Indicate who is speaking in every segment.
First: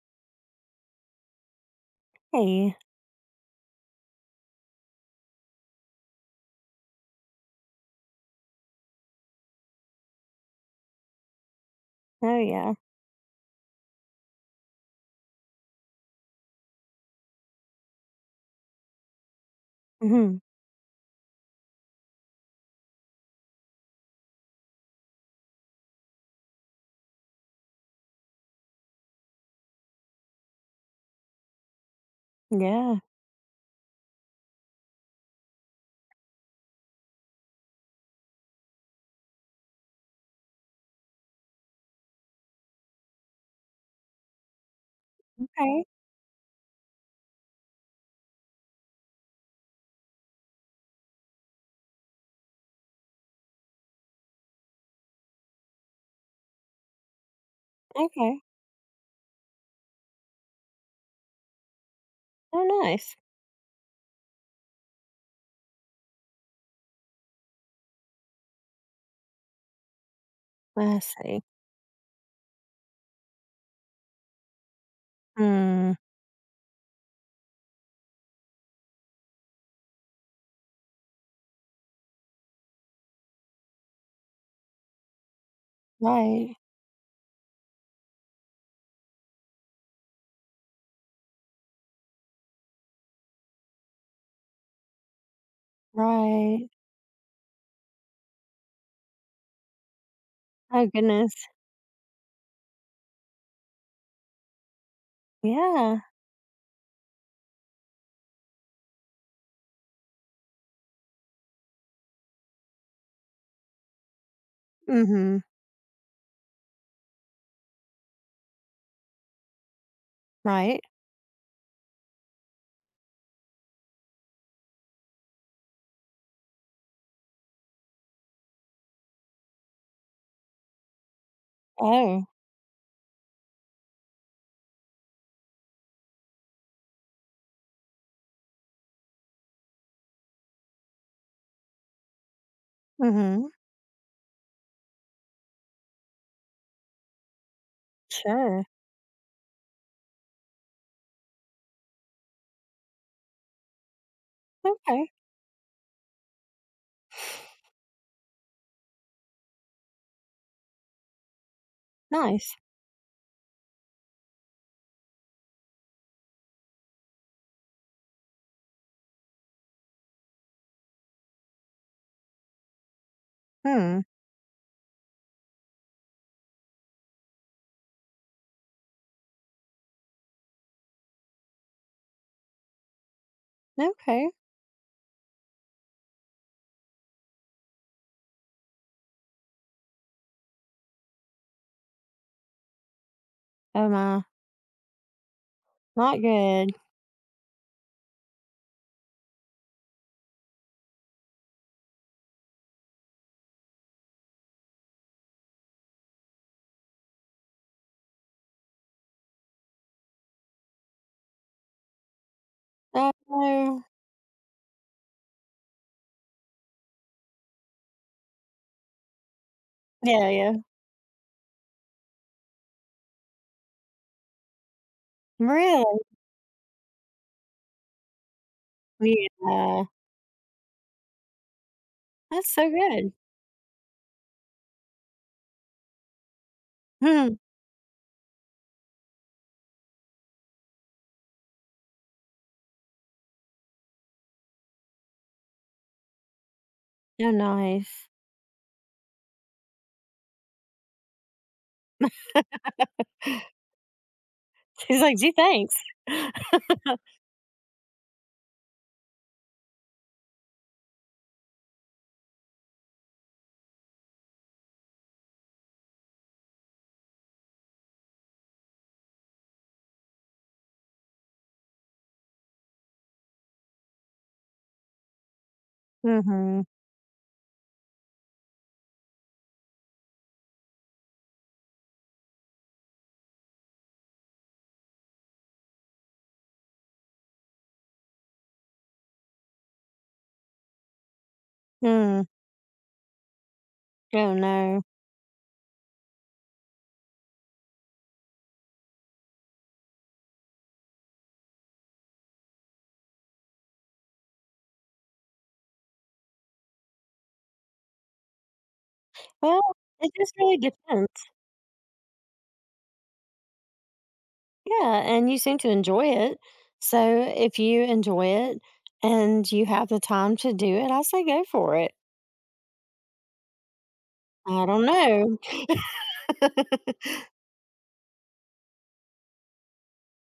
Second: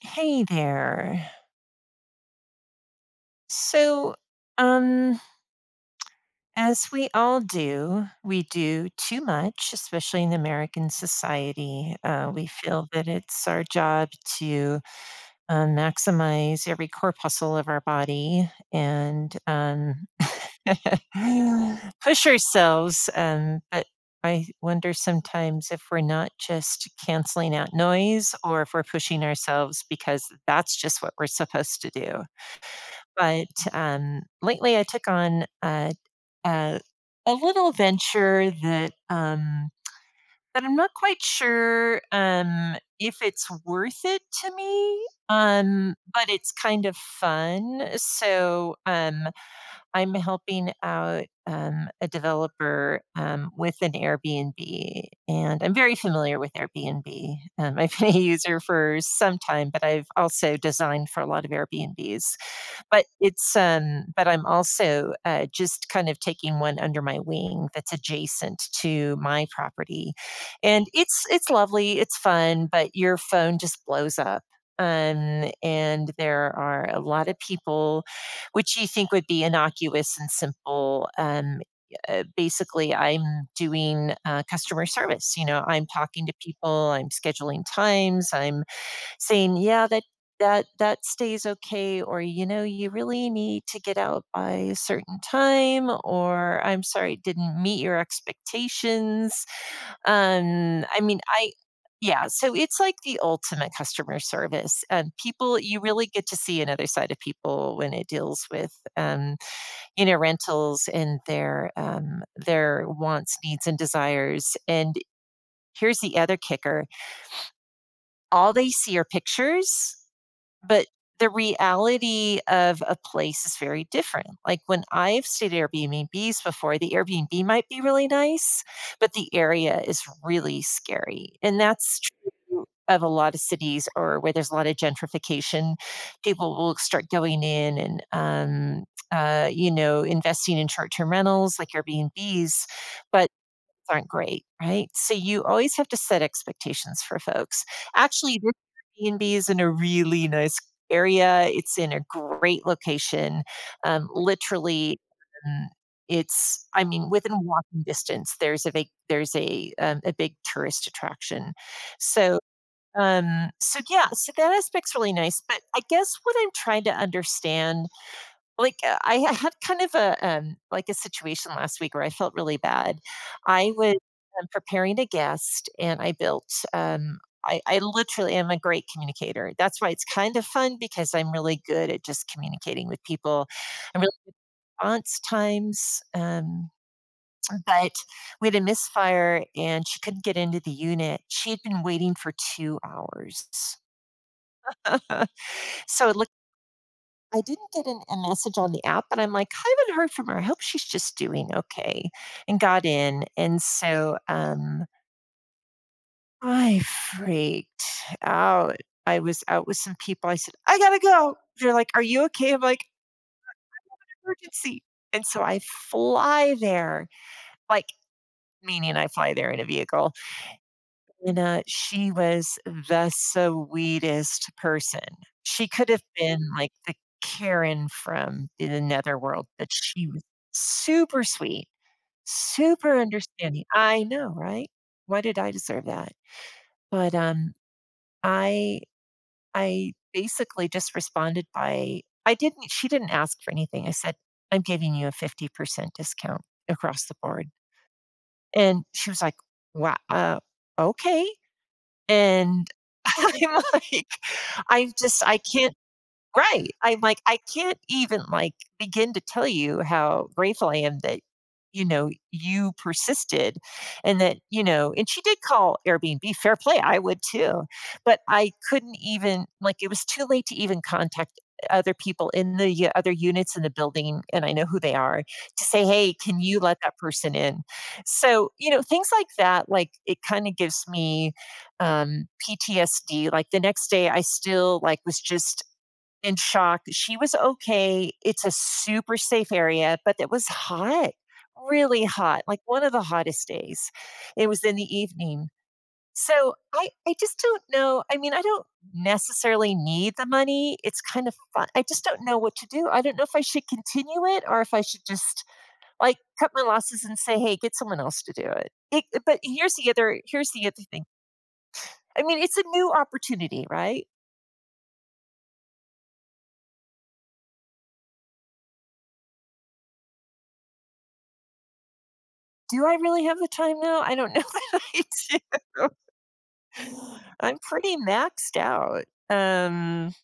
Speaker 1: Hey there.
Speaker 2: Hey.
Speaker 1: So, um, as we all do, we do too much, especially in American society.
Speaker 2: Oh
Speaker 1: We
Speaker 2: yeah.
Speaker 1: feel that it's our job to maximize every corpuscle of our body and
Speaker 2: Hmm.
Speaker 1: push ourselves. But I wonder sometimes if we're not just canceling out noise or if we're pushing ourselves because that's just what we're supposed to do.
Speaker 2: Yeah.
Speaker 1: But, Lately I took on a a little venture that, that I'm not quite sure, if it's worth it to me,
Speaker 2: Okay.
Speaker 1: but it's kind of fun. I'm helping out, a developer, with an Airbnb, and I'm very familiar with Airbnb. I've been a
Speaker 2: Okay.
Speaker 1: user for some time, but I've also designed for a lot of Airbnbs,
Speaker 2: Oh,
Speaker 1: but
Speaker 2: nice.
Speaker 1: it's um but I'm also just kind of taking one under my wing that's adjacent to my property, and
Speaker 2: I
Speaker 1: it's
Speaker 2: see.
Speaker 1: it's lovely, it's fun, but your phone just blows up.
Speaker 2: Hmm.
Speaker 1: And there are a lot of people which you think would be innocuous and simple. Basically I'm doing customer service. I'm talking to
Speaker 2: Right.
Speaker 1: people, I'm scheduling times, I'm saying, "Yeah, that stays okay," or, "You know, you really need to get out by a certain time," or,
Speaker 2: Right.
Speaker 1: "I'm sorry, it didn't meet your expectations."
Speaker 2: Oh
Speaker 1: I mean,
Speaker 2: goodness.
Speaker 1: I, yeah, so it's like the ultimate customer service. People, you
Speaker 2: Yeah.
Speaker 1: really get to see another side of people when it deals with, um, rentals and their wants, needs, and desires. And
Speaker 2: Mm-hmm.
Speaker 1: here's the other kicker: all they see are pictures,
Speaker 2: Right.
Speaker 1: but the reality of a place is very different. Like when I've stayed at Airbnbs before, the Airbnb might be really nice, but the area is really scary. And that's
Speaker 2: Oh.
Speaker 1: true of a lot of cities or where there's a lot of gentrification. People will start going in and, investing in short term rentals like Airbnbs. But
Speaker 2: Mm-hmm.
Speaker 1: aren't great, right? So you always have to set expectations for folks. Actually, this
Speaker 2: Sure.
Speaker 1: Airbnb is in a really nice area. It's in a great location. Literally,
Speaker 2: Okay.
Speaker 1: um, it's I mean, within walking distance, there's a a big tourist attraction. So
Speaker 2: Nice.
Speaker 1: so yeah, so that aspect's really nice. But I guess what I'm trying to understand, like I had kind of a like a situation last week where I felt really bad. I was
Speaker 2: Hmm.
Speaker 1: preparing a guest, and I built. I literally am a great communicator. That's why it's kind of fun because I'm really good at just communicating with people. I'm really
Speaker 2: Okay.
Speaker 1: response times, but we had a misfire and she couldn't get into the unit. She had been waiting for 2 hours.
Speaker 2: Oh my.
Speaker 1: So it,
Speaker 2: Not good.
Speaker 1: I didn't get a message on the app, but I'm like, I haven't heard from her. I hope she's just doing okay and got in. And so I freaked out. I was out with some people. I said, I got to go. They're like, Are you okay? I'm like,
Speaker 2: Oh no.
Speaker 1: Emergency. And so I fly there, like, meaning I fly there in a vehicle.
Speaker 2: Yeah. Yeah.
Speaker 1: And know, she was the sweetest person. She could
Speaker 2: Really.
Speaker 1: have been like the Karen from the netherworld, but
Speaker 2: Yeah.
Speaker 1: she was super sweet,
Speaker 2: That's so
Speaker 1: super
Speaker 2: good.
Speaker 1: understanding. I know, right? Why did I deserve that? But
Speaker 2: Hmm.
Speaker 1: um, I I basically just responded by, I didn't. She didn't ask for anything. I said, "I'm giving you a 50% discount across the
Speaker 2: Oh,
Speaker 1: board,"
Speaker 2: nice.
Speaker 1: and she was like, "Wow, okay." And I'm like, I
Speaker 2: She's like,
Speaker 1: just
Speaker 2: gee,
Speaker 1: I can't.
Speaker 2: thanks.
Speaker 1: Right. I'm like, I can't even like begin to tell you how grateful I am that, you persisted and that, and she did call Airbnb, fair play. I would too. But I couldn't even, like it was too late to even contact other people in the other units in the building, and I know who they are, to say, "Hey, can you
Speaker 2: Mm-hmm.
Speaker 1: let that person in?" So, things like that, like it kind of gives me PTSD. Like the next day I still like was just in shock. She was okay. It's a super safe area, but it was hot, really
Speaker 2: Mm.
Speaker 1: hot, like one of the hottest days.
Speaker 2: Oh
Speaker 1: It was in
Speaker 2: no.
Speaker 1: the evening. So I just don't know. I mean, I don't necessarily need the money. It's kind of fun. I just don't know what to do. I don't know if I should continue it or if I should just like cut my losses and say, hey, get someone else to do it. It but
Speaker 2: Well, it just
Speaker 1: here's
Speaker 2: really
Speaker 1: the other thing.
Speaker 2: depends.
Speaker 1: I mean, it's a new opportunity, right?
Speaker 2: Yeah, and you seem to enjoy it. So if you enjoy it and you have the time to do it, I say go for it.
Speaker 1: Do I really have the time now? I don't know
Speaker 2: I
Speaker 1: that
Speaker 2: don't
Speaker 1: I
Speaker 2: know.
Speaker 1: do. I'm pretty maxed out.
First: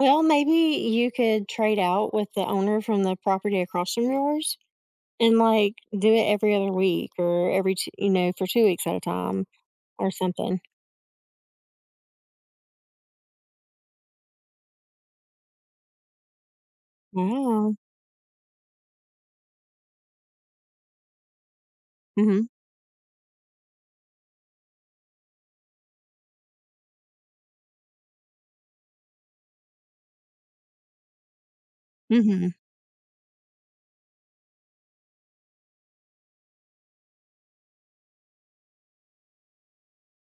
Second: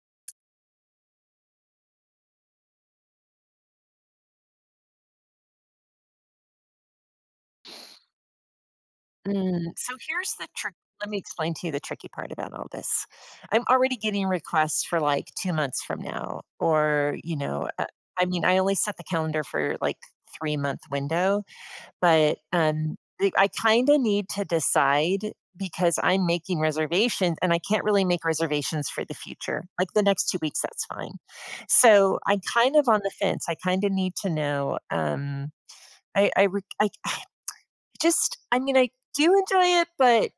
Speaker 2: Well, maybe you could trade out with the owner from the property across from yours and like do it every other week or every, for 2 weeks at a time
Speaker 1: Mm. So
Speaker 2: or
Speaker 1: here's the
Speaker 2: something.
Speaker 1: trick. Let me explain to you the tricky part about all this. I'm already getting requests for like 2 months from now, or,
Speaker 2: Wow.
Speaker 1: I mean, I only set the calendar for like 3 month window,
Speaker 2: Mm
Speaker 1: but
Speaker 2: hmm.
Speaker 1: um, I kind of need to decide because I'm making reservations and I can't really make reservations for the future. Like the next 2 weeks, that's fine. So
Speaker 2: Mm
Speaker 1: I'm
Speaker 2: hmm.
Speaker 1: kind of on the fence. I kind of need to know. I just I mean, I do enjoy it, but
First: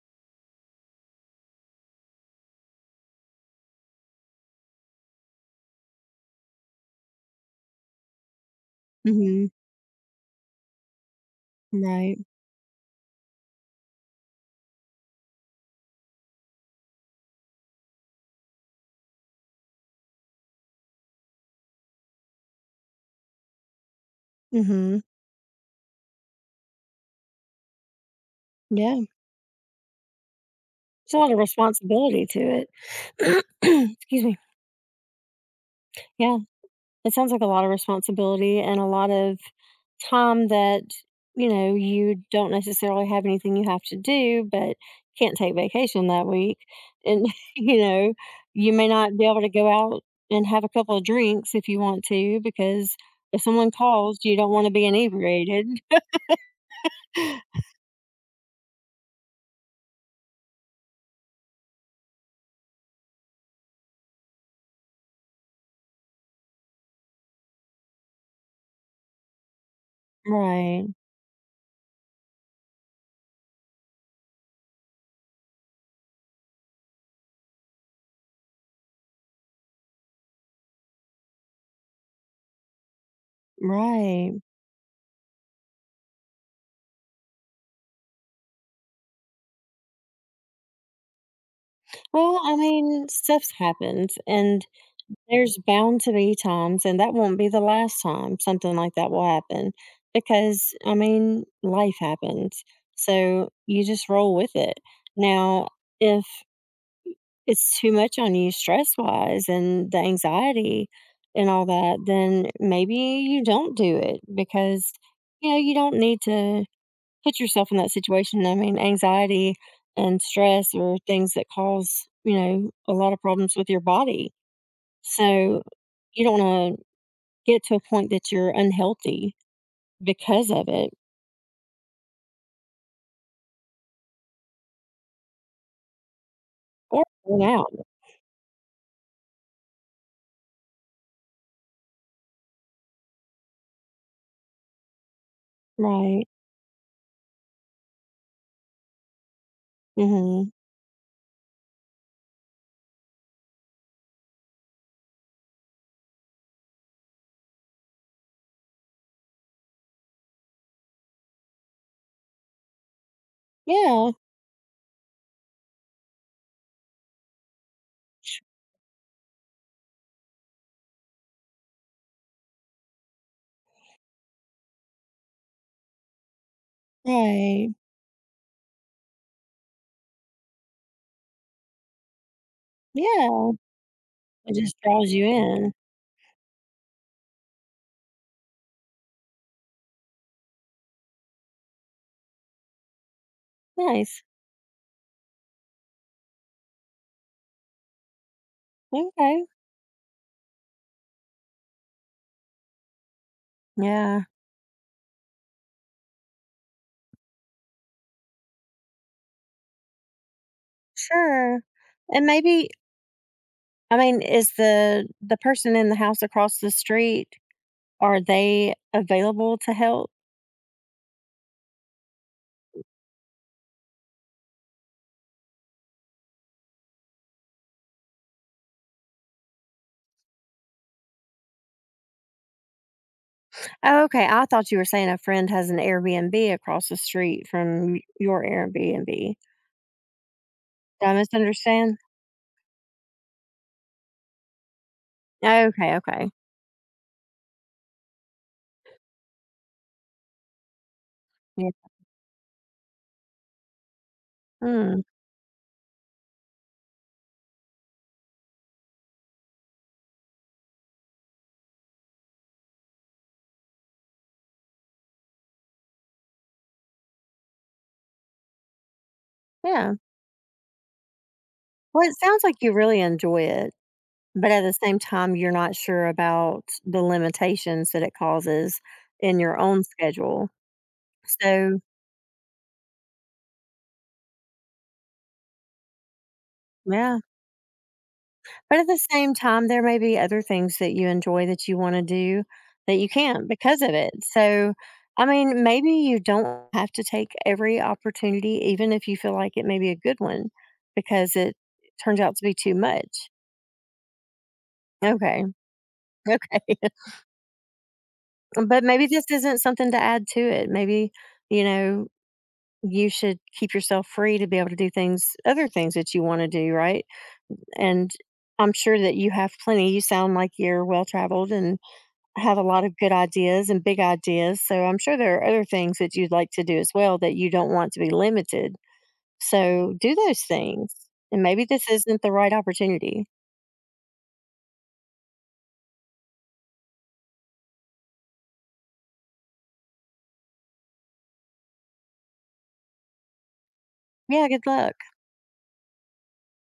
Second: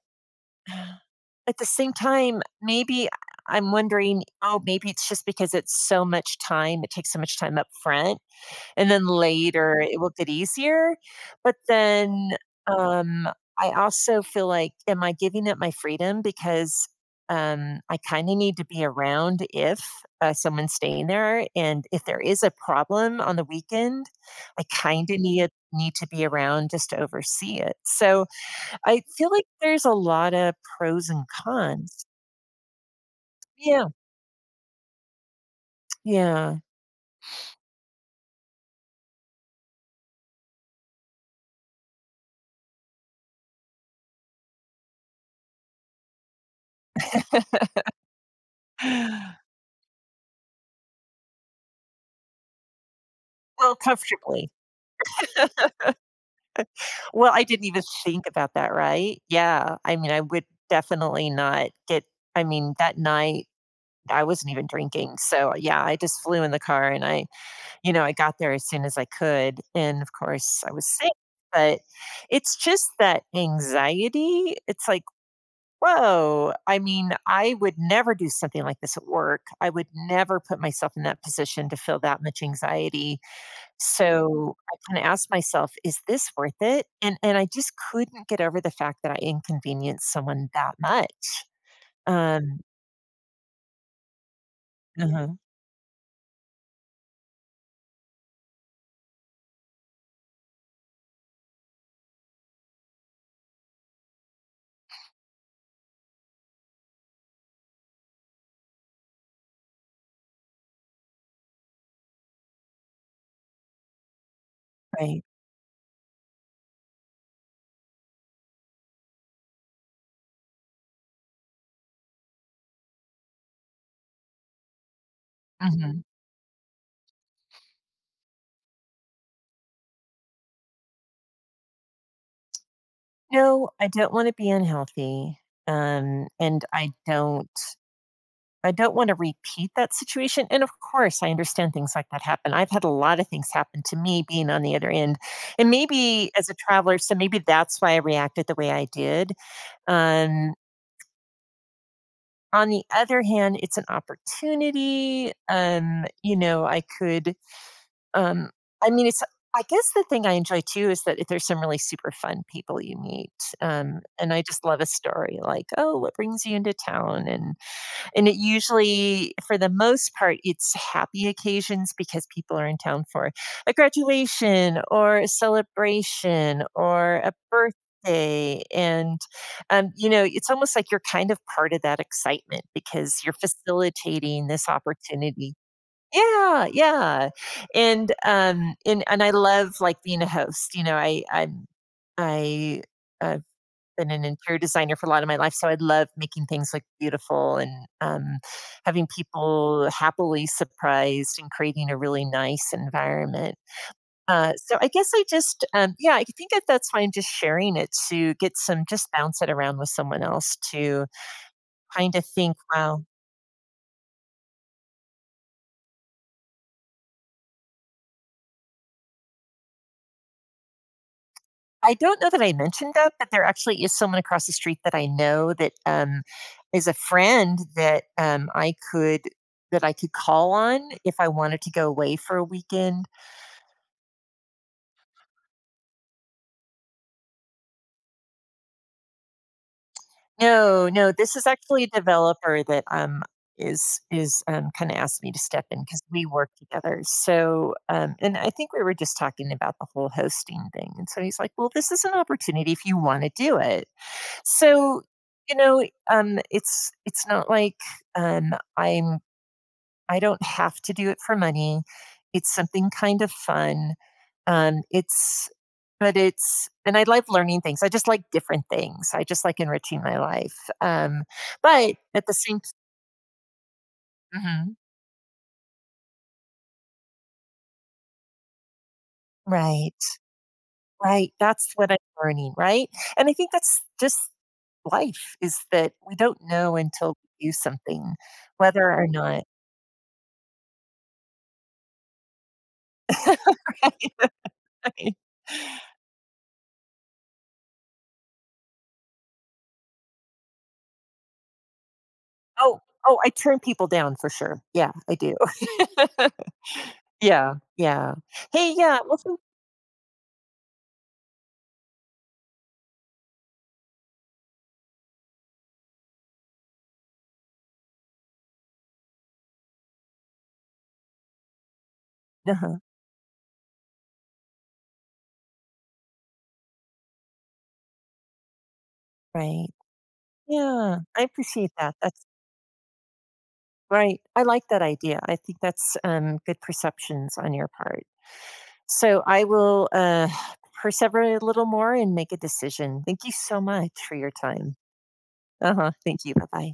Speaker 1: at the same time, maybe I'm wondering, "Oh, maybe it's just because it's so much time, it takes so much time up front. And then
Speaker 2: Mm
Speaker 1: later it will get easier. But
Speaker 2: hmm. Right.
Speaker 1: then, um, I also feel like, am I giving up my freedom because, I kind of need to be around if someone's staying there, and if there is a problem on the weekend, I
Speaker 2: Mm hmm.
Speaker 1: kind of need to be around just to oversee it. So
Speaker 2: Yeah.
Speaker 1: I feel like there's a lot of pros
Speaker 2: It's a
Speaker 1: and
Speaker 2: lot of
Speaker 1: cons.
Speaker 2: responsibility to it.
Speaker 1: Yeah,
Speaker 2: Excuse me. Yeah.
Speaker 1: yeah.
Speaker 2: It sounds like a lot of responsibility and a lot of time that, you know, you don't necessarily have anything you have to do, but can't take vacation that week. And, you know, you may not be able to go out and have a couple of drinks if you want to, because if someone
Speaker 1: Well,
Speaker 2: calls, you
Speaker 1: comfortably.
Speaker 2: don't want to be inebriated.
Speaker 1: Well, I didn't even think about that, right? Yeah, I mean, I would definitely not get, I mean, that night, I wasn't even drinking, so, yeah, I just flew in the car and I, I got there as soon as I could, and, of course, I
Speaker 2: Right,
Speaker 1: was sick, but it's just that anxiety, it's like, "Whoa," I mean, I would never do something like this at work, I would never put myself in that position to feel that much anxiety,
Speaker 2: right.
Speaker 1: so, I kinda asked myself, "Is this worth it?" And I just couldn't get over the fact that I inconvenienced someone that much.
Speaker 2: Well, I
Speaker 1: Um
Speaker 2: mean, stuff happens, and
Speaker 1: Uh-huh,
Speaker 2: there's bound to be times, and that won't be the last time something like that will happen because, I mean, life happens. So you just roll with it. Now, if it's too much on you stress wise and the anxiety and all that, then maybe you don't do it because,
Speaker 1: right.
Speaker 2: you know, you don't need to put yourself in that situation. I mean, anxiety and stress are things that cause, you know, a lot of problems with your body, so
Speaker 1: Mhm.
Speaker 2: you don't wanna get to a point that you're unhealthy because of it
Speaker 1: No, I don't wanna be unhealthy, and
Speaker 2: or burn out.
Speaker 1: I don't wanna repeat that situation, and of course, I understand things like that happen. I've had a lot of things happen to me being on the other end, and
Speaker 2: Right.
Speaker 1: maybe as a traveler, so maybe that's why I reacted the way I did,
Speaker 2: Mhm.
Speaker 1: um, on the other hand, it's an opportunity. You know, I could, um, I mean, it's, I guess the thing I enjoy too is that there's some really super fun people you meet.
Speaker 2: Yeah.
Speaker 1: And I just love a story like, oh, what brings you into town? And it usually, for the most part, it's happy occasions because people are in town for a graduation or a celebration or a
Speaker 2: Right.
Speaker 1: birthday. And, it's almost like you're kind of part of that excitement because you're
Speaker 2: Yeah.
Speaker 1: facilitating
Speaker 2: It
Speaker 1: this
Speaker 2: just draws you
Speaker 1: opportunity.
Speaker 2: in.
Speaker 1: Yeah, yeah. And I love like being a host. You know, I I'm I uh, been
Speaker 2: Nice.
Speaker 1: an interior designer for a lot of my life, so I love making things look beautiful and, having
Speaker 2: Okay.
Speaker 1: people happily surprised and creating a really nice environment.
Speaker 2: Yeah.
Speaker 1: So I guess I just, yeah, I think that that's why I'm just sharing it to get some, just bounce it around with someone else to
Speaker 2: Sure.
Speaker 1: kind of
Speaker 2: And
Speaker 1: think,
Speaker 2: maybe,
Speaker 1: "Wow."
Speaker 2: I mean, is the person in the house across the street, are they available to help?
Speaker 1: I don't know that I mentioned that, but there actually is someone across the street that I know that, is a friend that, I could, that I could call on if I wanted to go away for a weekend.
Speaker 2: Oh, okay. I thought you were saying a friend has an Airbnb across the street from your Airbnb.
Speaker 1: No,
Speaker 2: Did
Speaker 1: no,
Speaker 2: I
Speaker 1: this is actually a
Speaker 2: misunderstand?
Speaker 1: developer that, is, kinda asked me to step in
Speaker 2: Okay,
Speaker 1: because we
Speaker 2: okay.
Speaker 1: work together, so and I think we were just talking about the whole hosting thing, and so he's like, "Well,
Speaker 2: Yeah.
Speaker 1: this is an opportunity if you wanna do it."
Speaker 2: Mm,
Speaker 1: So, you know, it's not like, um, I'm I don't have to do it for money. It's something kind of fun. Um, it's, but it's, and I love learning things. I just like different things. I just like
Speaker 2: yeah.
Speaker 1: enriching my life. But
Speaker 2: Well, it
Speaker 1: at the
Speaker 2: sounds like
Speaker 1: same
Speaker 2: you really enjoy it, but at the
Speaker 1: time,
Speaker 2: same time, you're not sure about the limitations that it causes in your own
Speaker 1: right,
Speaker 2: schedule.
Speaker 1: right. That's
Speaker 2: So,
Speaker 1: what I'm learning, right? And I think that's just life, is that we don't know until
Speaker 2: yeah.
Speaker 1: we do something,
Speaker 2: But at
Speaker 1: whether
Speaker 2: the
Speaker 1: or
Speaker 2: same
Speaker 1: not.
Speaker 2: time, there may be other things that you enjoy that you want to do that you can't because of it. So,
Speaker 1: Right.
Speaker 2: I mean, maybe you don't have to take every opportunity, even if you feel like it may be a good one, because it turns out to be too
Speaker 1: Oh, oh, I
Speaker 2: much.
Speaker 1: turn people down for sure. Yeah, I do.
Speaker 2: Okay. Okay.
Speaker 1: Yeah, yeah. Hey,
Speaker 2: But
Speaker 1: yeah,
Speaker 2: maybe this
Speaker 1: also
Speaker 2: isn't something to add to it. Maybe, you know, you should keep yourself free to be able to do things, other things that you want to do, right? And I'm sure that you have plenty. You sound like you're well traveled and have a
Speaker 1: uh
Speaker 2: lot of good ideas and big ideas. So I'm sure there are other things that you'd like to do as well that you don't want to be limited.
Speaker 1: right.
Speaker 2: So do those things.
Speaker 1: Yeah, I
Speaker 2: And maybe
Speaker 1: appreciate
Speaker 2: this
Speaker 1: that,
Speaker 2: isn't
Speaker 1: that's
Speaker 2: the right opportunity.
Speaker 1: right, I like that idea, I think that's, good perceptions on your part. So I will persevere a little more and make a decision. Thank you so much for your
Speaker 2: Yeah, good
Speaker 1: time.
Speaker 2: luck.
Speaker 1: Uh-huh, thank you, bye-bye.